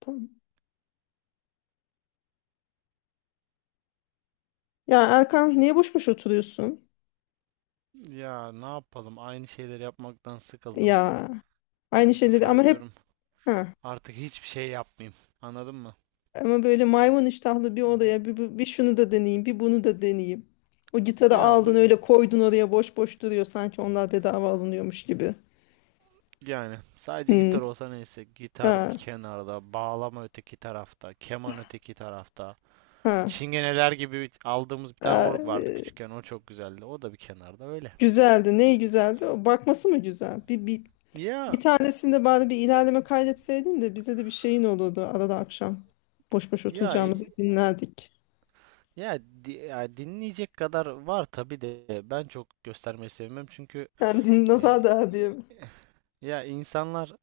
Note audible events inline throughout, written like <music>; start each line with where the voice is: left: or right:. left: Tamam. Ya Erkan niye boş boş oturuyorsun?
right: Ya, ne yapalım? Aynı şeyleri yapmaktan sıkıldım.
left: Ya aynı
right: Bu
left: şeyleri
right: sefer
left: ama hep
right: diyorum
left: ha
right: artık hiçbir şey yapmayayım. Anladın mı?
left: ama böyle maymun iştahlı bir
right: Hı hı.
left: odaya bir şunu da deneyeyim bir bunu da deneyeyim. O gitarı
right: Ya
left: aldın
right: bu,
left: öyle koydun oraya boş boş duruyor sanki onlar bedava alınıyormuş gibi.
right: yani sadece
left: Hmm.
right: gitar olsa neyse. Gitar bir
left: Ha,
right: kenarda, bağlama öteki tarafta, keman öteki tarafta.
left: ha.
right: Çingeneler gibi aldığımız bir tane
left: Ha,
right: org vardı küçükken. O çok güzeldi. O da bir kenarda öyle.
left: güzeldi. Ne güzeldi? O bakması mı güzel?
right: Ya
left: Bir tanesinde bari bir ilerleme kaydetseydin de bize de bir şeyin olurdu arada akşam. Boş boş
right: ya
left: oturacağımızı
right: e,
left: dinlerdik.
right: ya, ya dinleyecek kadar var tabii de ben çok göstermeyi sevmem çünkü
left: Yani nazar
right: e,
left: değer diye.
right: ya insanlar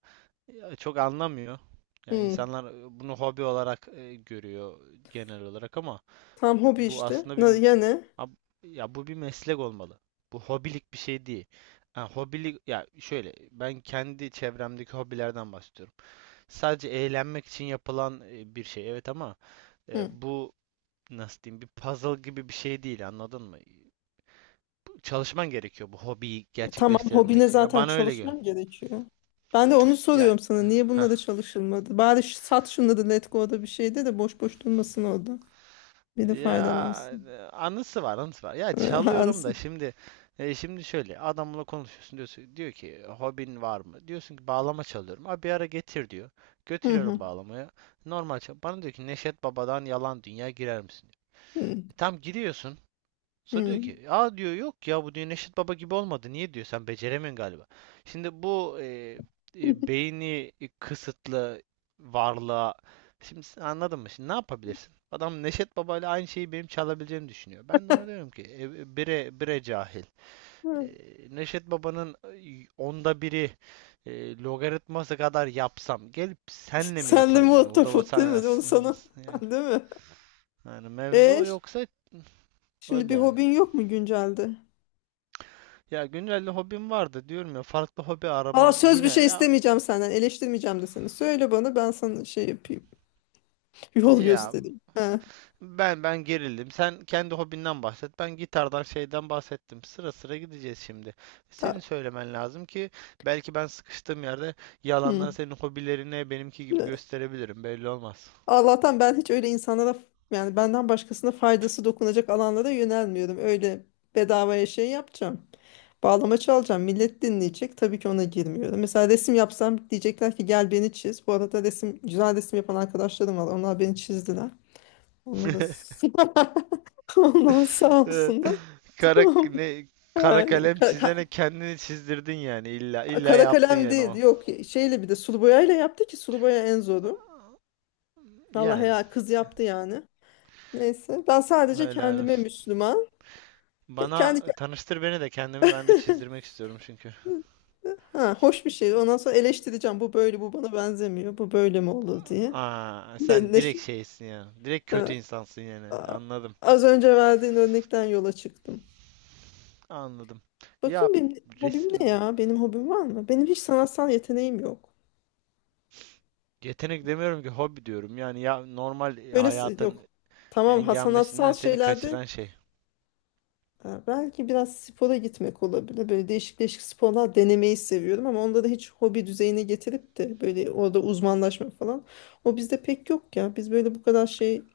right: ya çok anlamıyor. Yani
left: Hmm.
right: insanlar bunu hobi olarak görüyor genel olarak ama
left: Tam hobi
right: bu
left: işte.
right: aslında bir
left: Ya ne?
right: ab- ya bu bir meslek olmalı. Bu hobilik bir şey değil. Ha, hobilik ya şöyle, ben kendi çevremdeki hobilerden bahsediyorum. Sadece eğlenmek için yapılan bir şey, evet, ama
left: Hı.
right: bu nasıl diyeyim, bir puzzle gibi bir şey değil, anladın mı? Çalışman gerekiyor bu hobiyi
left: Tamam,
right: gerçekleştirebilmek
left: hobine
right: için. Ya
left: zaten
right: bana öyle geliyor.
left: çalışmam gerekiyor. Ben de onu
right: Ya
left: soruyorum sana. Niye bununla da çalışılmadı? Bari sat şunları Letgo'da, bir şeyde de boş boş durmasın orada. Biri
right: Ya
left: faydalansın.
right: e, anısı var, anısı var. Ya çalıyorum da
left: Alsın.
right: şimdi şöyle adamla konuşuyorsun, diyorsun diyor ki hobin var mı? Diyorsun ki bağlama çalıyorum. Abi bir ara getir diyor.
left: Hı hı.
right: Götürüyorum bağlamayı. Normal çal. Bana diyor ki Neşet Baba'dan Yalan Dünya girer misin?
left: Hı
right: Tam giriyorsun. Sonra diyor
left: hı.
right: ki aa, diyor, yok ya bu, diyor, Neşet Baba gibi olmadı. Niye, diyor, sen beceremiyorsun galiba. Şimdi bu beyni kısıtlı varlığa şimdi sen anladın mı? Şimdi ne yapabilirsin? Adam Neşet Baba ile aynı şeyi benim çalabileceğimi düşünüyor. Ben de ona diyorum ki bire bire cahil. E,
left: Hı. <laughs>
right: Neşet Baba'nın onda biri logaritması kadar yapsam, gelip senle mi
left: Sen de
right: yaparım yani? Burada
left: muhtafut
right: sen,
left: değil mi? Onu sana. <laughs>
right: yani,
left: Değil mi?
right: yani mevzu
left: E, ş-
right: yoksa,
left: şimdi
right: öyle
left: bir
right: yani.
left: hobin yok mu güncelde?
right: Ya güncelde hobim vardı diyorum ya, farklı hobi
left: Aa,
right: arama
left: söz,
right: yine
left: bir şey
right: ya,
left: istemeyeceğim senden. Eleştirmeyeceğim de seni. Söyle bana, ben sana şey yapayım. <laughs> Yol
right: ya
left: göstereyim. Ha,
right: ben gerildim. Sen kendi hobinden bahset. Ben gitardan şeyden bahsettim. Sıra sıra gideceğiz şimdi. Senin
left: ta-
right: söylemen lazım ki belki ben sıkıştığım yerde yalandan
left: hı.
right: senin hobilerini benimki gibi gösterebilirim. Belli olmaz.
left: Allah'tan ben hiç öyle insanlara, yani benden başkasına faydası dokunacak alanlara yönelmiyorum. Öyle bedavaya şey yapacağım. Bağlama çalacağım. Millet dinleyecek. Tabii ki ona girmiyorum. Mesela resim yapsam diyecekler ki gel beni çiz. Bu arada resim, güzel resim yapan arkadaşlarım var. Onlar beni çizdiler. Onlar da
right: <laughs>
left: <laughs> onlar sağ olsunlar. <laughs>
right: Kara
left: Tamam.
right: ne kara
left: Aynen.
right: kalem çizene kendini çizdirdin, yani illa illa
left: Kara
right: yaptın
left: kalem
right: yani
left: değil.
right: o.
left: Yok, şeyle, bir de sulu boyayla yaptı ki sulu boya en zoru. Vallahi
right: Yani
left: ya, kız yaptı yani. Neyse, ben sadece
right: helal
left: kendime
right: olsun.
left: Müslüman. Ke- Kendi ke-
right: Bana tanıştır, beni de kendimi ben de çizdirmek istiyorum çünkü.
left: ha, hoş bir şey. Ondan sonra eleştireceğim. Bu böyle, bu bana benzemiyor. Bu böyle mi olur diye.
right: Aa, sen
left: Ne, ne,
right: direkt
left: şey-
right: şeysin ya. Direkt kötü
left: ha,
right: insansın yani.
left: a-
right: Anladım.
left: az önce verdiğin örnekten yola çıktım.
right: Anladım. Ya
left: Bakayım benim hobim
right: res
left: ne ya? Benim hobim var mı? Benim hiç sanatsal yeteneğim yok.
right: yetenek demiyorum ki, hobi diyorum. Yani ya normal
left: Öyle yok.
right: hayatın
left: Tamam, ha, sanatsal
right: engelmesinden seni
left: şeylerde
right: kaçıran şey.
left: ha, belki biraz spora gitmek olabilir. Böyle değişik değişik sporlar denemeyi seviyorum ama onda da hiç hobi düzeyine getirip de böyle orada uzmanlaşma falan. O bizde pek yok ya. Biz böyle bu kadar şey,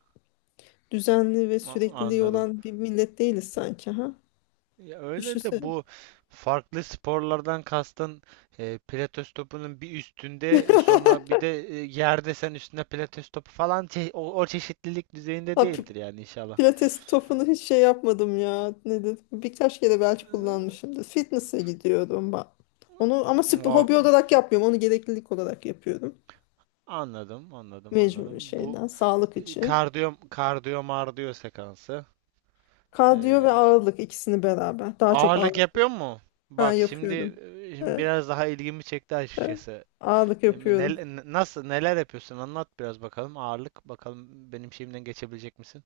left: düzenli ve
right: A-
left: sürekliliği
right: anladım.
left: olan bir millet değiliz sanki, ha.
right: Ya öyle de
left: Düşünsene.
right: bu farklı sporlardan kastın pilates topunun bir üstünde,
left: <laughs>
right: sonra bir de yerde sen üstünde pilates topu falan, o çeşitlilik düzeyinde
left: Ha,
right: değildir yani inşallah.
left: pilates topunu hiç şey yapmadım ya. Nedir? Birkaç kere belki
right: Ee,
left: kullanmışımdır. Fitness'e gidiyordum bak. Onu ama spor,
right: O,
left: hobi olarak yapmıyorum. Onu gereklilik olarak yapıyorum.
right: anladım, anladım,
left: Mecbur
right: anladım. Bu
left: şeyden, sağlık için.
right: kardiyo mardiyo sekansı.
left: Kardiyo ve
right: Ee,
left: ağırlık, ikisini beraber. Daha çok
right: ağırlık
left: ağırlık.
right: yapıyor mu?
left: Ha,
right: Bak şimdi,
left: yapıyordum.
right: şimdi
left: Evet,
right: biraz daha ilgimi çekti
left: evet.
right: açıkçası.
left: Ağırlık
right: E,
left: yapıyordum.
right: nel- nasıl neler yapıyorsun? Anlat biraz bakalım. Ağırlık bakalım, benim şeyimden geçebilecek misin?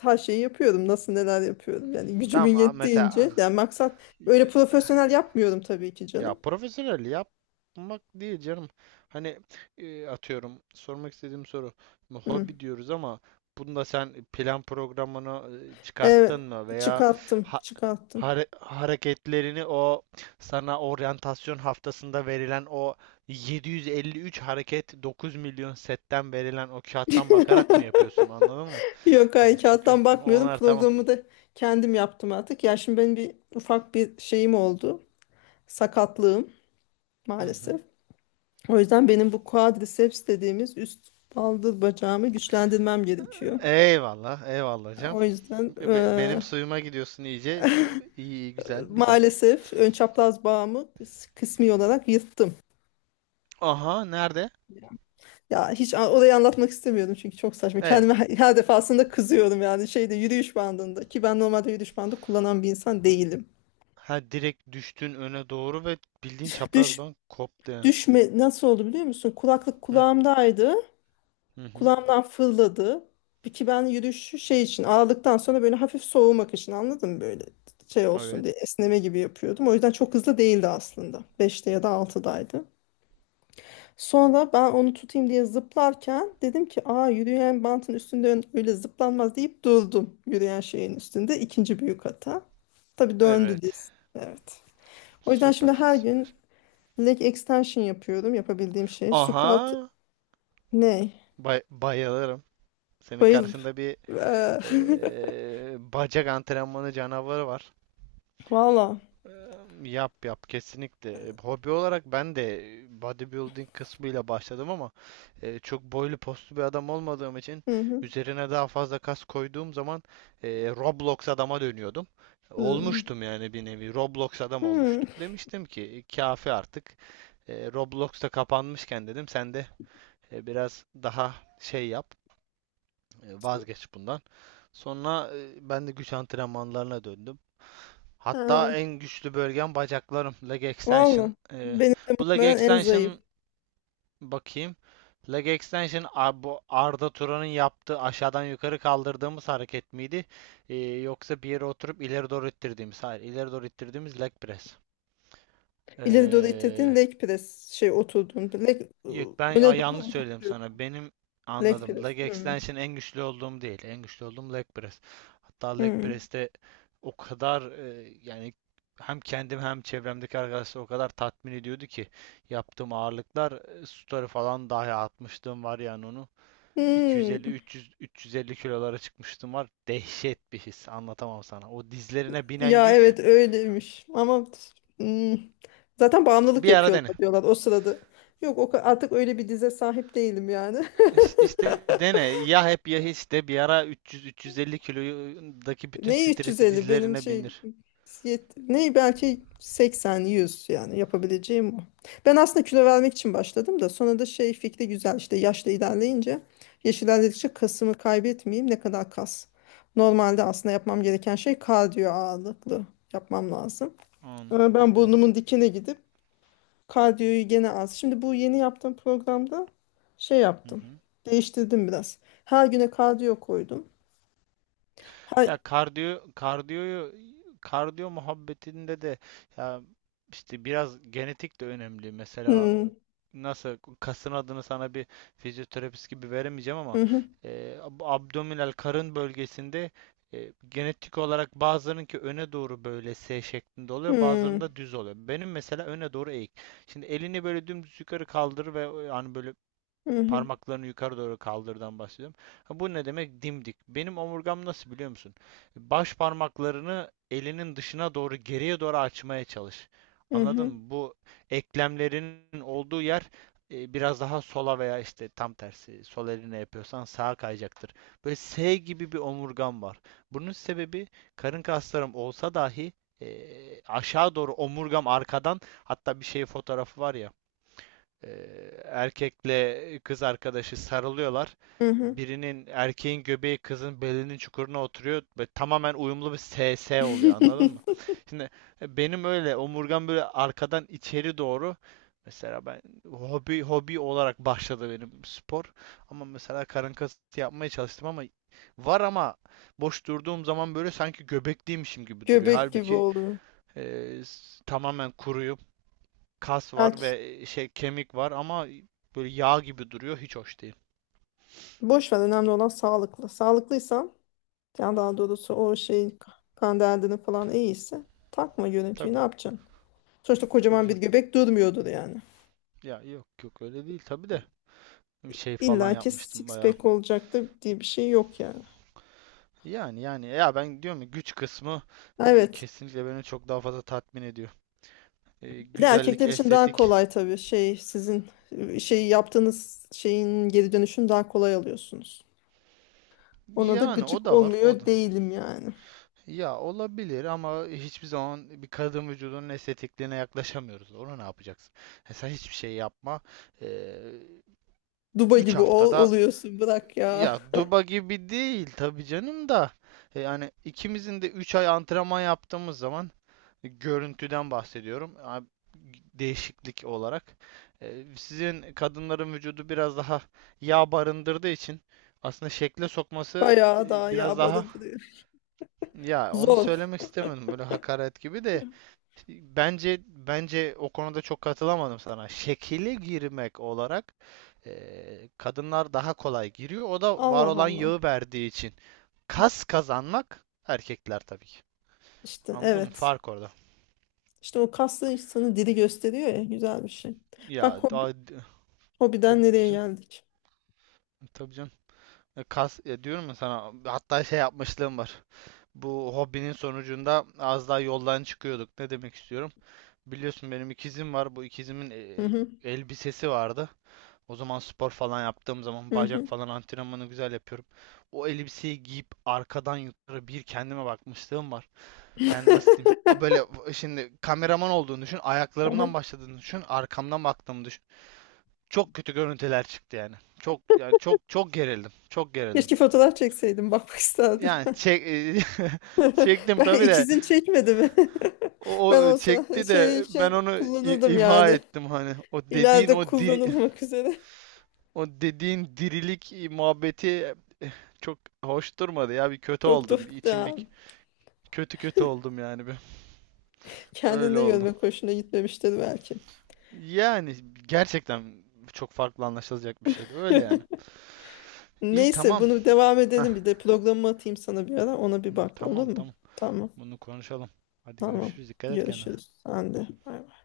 left: Her şeyi yapıyordum. Nasıl, neler yapıyordum. Yani
right: Tamam,
left: gücümün
right: mesela,
left: yettiğince. Yani maksat, öyle profesyonel yapmıyorum tabii ki
right: ya
left: canım.
right: profesyonel yapmak değil canım. Hani atıyorum, sormak istediğim soru. Şimdi
left: Hı.
right: hobi diyoruz ama bunda sen plan programını çıkarttın
left: Evet.
right: mı veya
left: Çıkarttım.
right: ha-
left: Çıkarttım.
right: hare- hareketlerini o sana oryantasyon haftasında verilen o 753 hareket 9 milyon setten verilen o kağıttan bakarak mı yapıyorsun,
left: <laughs>
right: anladın mı?
left: Yok,
right: Hani
left: hayır,
right: çünkü
left: kağıttan bakmıyorum.
right: onlar, tamam.
left: Programı da kendim yaptım artık. Ya şimdi benim bir ufak bir şeyim oldu. Sakatlığım
right: Hı hı.
left: maalesef. O yüzden benim bu quadriceps dediğimiz üst baldır bacağımı güçlendirmem gerekiyor.
right: Eyvallah, eyvallah canım.
left: O yüzden,
right: Be- benim suyuma gidiyorsun iyice. İyi, iyi, güzel, güzel.
left: maalesef ön çapraz bağımı kısmi olarak yırttım.
right: Aha, nerede?
left: Ya hiç orayı anlatmak istemiyorum çünkü çok saçma.
right: Eyvah.
left: Kendime her defasında kızıyorum yani, şeyde, yürüyüş bandında ki ben normalde yürüyüş bandı kullanan bir insan değilim.
right: Ha, direkt düştün öne doğru ve bildiğin çapraz
left: Düş
right: bank koptu yani.
left: düşme nasıl oldu biliyor musun? Kulaklık
right: Hı
left: kulağımdaydı.
right: hı. Hı.
left: Kulağımdan fırladı. Bir, ki ben yürüyüşü şey için, ağırlıktan sonra böyle hafif soğumak için, anladın mı, böyle şey olsun
right: Evet.
left: diye esneme gibi yapıyordum. O yüzden çok hızlı değildi aslında. Beşte ya da altıdaydı. Sonra ben onu tutayım diye zıplarken dedim ki aa, yürüyen bantın üstünde öyle zıplanmaz deyip durdum yürüyen şeyin üstünde. İkinci büyük hata. Tabii döndü
right: Evet.
left: diz. Evet. O yüzden şimdi
right: Süper,
left: her
right: süper.
left: gün leg extension yapıyorum, yapabildiğim şey. Squat
right: Aha.
left: ne?
right: Bayılırım. Senin
left: Bayıl.
right: karşında bir
left: Eee,
right: bacak antrenmanı canavarı var.
left: <laughs> Valla.
right: Yap yap kesinlikle. Hobi olarak ben de bodybuilding kısmıyla başladım ama çok boylu postlu bir adam olmadığım için,
left: Hı hı.
right: üzerine daha fazla kas koyduğum zaman Roblox adama dönüyordum.
left: Hı.
right: Olmuştum yani, bir nevi Roblox adam
left: Hı.
right: olmuştum. Demiştim ki kafi artık. Roblox da kapanmışken dedim sen de biraz daha şey yap. Vazgeç bundan. Sonra ben de güç antrenmanlarına döndüm. Hatta
left: Ha.
right: en güçlü bölgem bacaklarım. Leg extension.
left: Vallahi
right: E,
left: benim de
right: bu leg
left: muhtemelen en zayıf.
right: extension, bakayım. Leg extension bu Arda Turan'ın yaptığı aşağıdan yukarı kaldırdığımız hareket miydi? Yoksa bir yere oturup ileri doğru ittirdiğimiz. Hayır, ileri doğru ittirdiğimiz leg press.
left: İleri doğru
right: E,
left: itirdiğin leg press, şey, oturduğun leg
right: Yok ben
left: öne doğru
right: yanlış söyledim
left: uzatıyor.
right: sana. Benim
left: Leg
right: anladım.
left: press.
right: Leg
left: Hı.
right: extension en güçlü olduğum değil. En güçlü olduğum leg press. Hatta leg
left: Hı.
right: press'te o kadar, yani hem kendim hem çevremdeki arkadaşlar o kadar tatmin ediyordu ki yaptığım ağırlıklar, story falan dahi atmıştım var yani onu.
left: Hı.
right: 250 300 350 kilolara çıkmıştım var. Dehşet bir his. Anlatamam sana. O dizlerine binen
left: Ya evet,
right: yük,
left: öyleymiş ama hı. Zaten bağımlılık
right: bir ara dene.
left: yapıyorlar diyorlar o sırada. Yok, o artık öyle bir dize sahip değilim yani.
right: İşte
left: <laughs>
right: dene, ya hep ya hiç, de bir ara 300-350 kilodaki bütün
left: Neyi, ne
right: stresi
left: 350, benim
right: dizlerine
left: şey
right: bindir.
left: ne, belki 80 100, yani yapabileceğim o. Ben aslında kilo vermek için başladım da sonra da şey, fikri güzel işte, yaşla ilerleyince, yaş ilerledikçe kasımı kaybetmeyeyim, ne kadar kas. Normalde aslında yapmam gereken şey kardiyo ağırlıklı yapmam lazım.
right: An-
left: Ama ben
right: doğru.
left: burnumun dikine gidip kardiyoyu gene az. Şimdi bu yeni yaptığım programda şey
right: Hı
left: yaptım.
right: hı.
left: Değiştirdim biraz. Her güne kardiyo koydum.
right: Ya
left: Her,
right: kardiyo kardiyoyu kardiyo muhabbetinde de, ya işte biraz genetik de önemli. Mesela
left: hmm,
right: nasıl, kasın adını sana bir fizyoterapist gibi veremeyeceğim ama
left: hı hı,
right: e, abdominal karın bölgesinde, genetik olarak bazılarınınki öne doğru böyle S şeklinde oluyor,
left: hmm.
right: bazılarında düz oluyor. Benim mesela öne doğru eğik. Şimdi elini böyle dümdüz yukarı kaldır ve, yani böyle
left: Hı hı,
right: parmaklarını yukarı doğru kaldırdan bahsediyorum. Ha, bu ne demek? Dimdik. Benim omurgam nasıl biliyor musun? Baş parmaklarını elinin dışına doğru geriye doğru açmaya çalış.
left: hı
right: Anladın
left: hı,
right: mı? Bu eklemlerinin olduğu yer biraz daha sola veya işte tam tersi, sol eline yapıyorsan sağa kayacaktır. Böyle S gibi bir omurgam var. Bunun sebebi, karın kaslarım olsa dahi e, aşağı doğru omurgam arkadan, hatta bir şey, fotoğrafı var ya, e, erkekle kız arkadaşı sarılıyorlar.
left: hı hı.
right: Birinin, erkeğin göbeği kızın belinin çukuruna oturuyor ve tamamen uyumlu bir SS oluyor, anladın mı?
left: <laughs>
right: Şimdi benim öyle omurgam böyle arkadan içeri doğru, mesela ben hobi olarak başladı benim spor, ama mesela karın kası yapmaya çalıştım, ama var, ama boş durduğum zaman böyle sanki göbekliymişim gibi duruyor.
left: Göbek gibi
right: Halbuki
left: oluyor.
right: tamamen kuruyum, kas var
left: Belki
right: ve şey, kemik var ama böyle yağ gibi duruyor. Hiç hoş değil.
left: boş ver, önemli olan sağlıklı. Sağlıklıysan, yani daha doğrusu o şey, kan derdini falan iyiyse takma görüntüyü, ne
right: Tabii.
left: yapacaksın? Sonuçta
right: Tabii
left: kocaman bir
right: canım.
left: göbek durmuyordur yani.
right: Ya yok yok öyle değil tabii de, bir şey falan
left: İlla ki
right: yapmıştım
left: six
right: bayağı.
left: pack olacaktır diye bir şey yok yani.
right: Yani, ya ben diyorum ya, güç kısmı
left: Evet.
right: kesinlikle beni çok daha fazla tatmin ediyor. E,
left: Bir de
right: güzellik,
left: erkekler için daha
right: estetik,
left: kolay tabii, şey, sizin şey yaptığınız şeyin geri dönüşünü daha kolay alıyorsunuz. Ona da
right: yani o
left: gıcık
right: da var o da.
left: olmuyor değilim yani.
right: Ya olabilir ama hiçbir zaman bir kadın vücudunun estetikliğine yaklaşamıyoruz. Ona ne yapacaksın? Sen hiçbir şey yapma. E,
left: Duba
right: üç 3
left: gibi
right: haftada.
left: oluyorsun, bırak ya.
right: Ya, Duba gibi değil tabii canım da. Yani ikimizin de 3 ay antrenman yaptığımız zaman, görüntüden bahsediyorum. Değişiklik olarak. Sizin kadınların vücudu biraz daha yağ barındırdığı için aslında şekle sokması
left: Bayağı daha
right: biraz daha,
left: yağmalı duruyor.
right: ya onu
left: Zor.
right: söylemek istemedim böyle hakaret gibi de. Bence o konuda çok katılamadım sana. Şekile girmek olarak kadınlar daha kolay giriyor. O da var
left: Allah
right: olan
left: Allah.
right: yağı verdiği için. Kas kazanmak, erkekler tabii ki.
left: İşte
right: Anladın mı?
left: evet.
right: Fark orada.
left: İşte o kaslı insanı diri gösteriyor ya, güzel bir şey.
right: Ya
left: Bak hobi,
right: daha,
left: hobiden
right: tabii
left: nereye
right: canım,
left: geldik.
right: tabii canım. Kas, diyorum ya sana, hatta şey yapmışlığım var. Bu hobinin sonucunda az daha yoldan çıkıyorduk. Ne demek istiyorum? Biliyorsun benim ikizim var. Bu ikizimin
left: Hı hı,
right: elbisesi vardı. O zaman spor falan yaptığım zaman,
left: hı
right: bacak
left: hı.
right: falan antrenmanı güzel yapıyorum. O elbiseyi giyip arkadan yukarı bir kendime bakmışlığım var. Yani nasıl diyeyim? A, böyle
left: <laughs>
right: şimdi kameraman olduğunu düşün,
left: Aha.
right: ayaklarımdan başladığını düşün, arkamdan baktığımı düşün. Çok kötü görüntüler çıktı yani. Çok, yani çok çok gerildim. Çok gerildim.
left: Keşke fotoğraf çekseydim, bakmak isterdim.
right: Yani çek. <laughs>
left: <laughs>
right: Çektim
left: Ben,
right: tabii de
left: ikizin çekmedi mi?
right: o,
left: <laughs> Ben
right: o
left: olsa
right: çekti
left: şey
right: de ben
left: için
right: onu i-
left: kullanırdım
right: imha
left: yani.
right: ettim hani. O dediğin
left: İleride
right: o diri,
left: kullanılmak üzere.
right: o dediğin dirilik muhabbeti çok hoş durmadı ya. Bir kötü
left: Çok
right: oldum. Bir
left: tuhaf
right: içim bir
left: da.
right: kötü kötü oldum yani, bir. Öyle
left: Kendinde
right: oldu.
left: görmek hoşuna gitmemiştir belki.
right: Yani gerçekten çok farklı anlaşılacak bir şeydi. Öyle yani.
left: <laughs>
right: İyi,
left: Neyse,
right: tamam.
left: bunu devam
right: Hah.
left: edelim, bir de programımı atayım sana, bir ara ona bir bak, olur
right: Tamam,
left: mu?
right: tamam.
left: Tamam,
right: Bunu konuşalım. Hadi
left: tamam,
right: görüşürüz. Dikkat et kendine.
left: görüşürüz, sen de bay bay.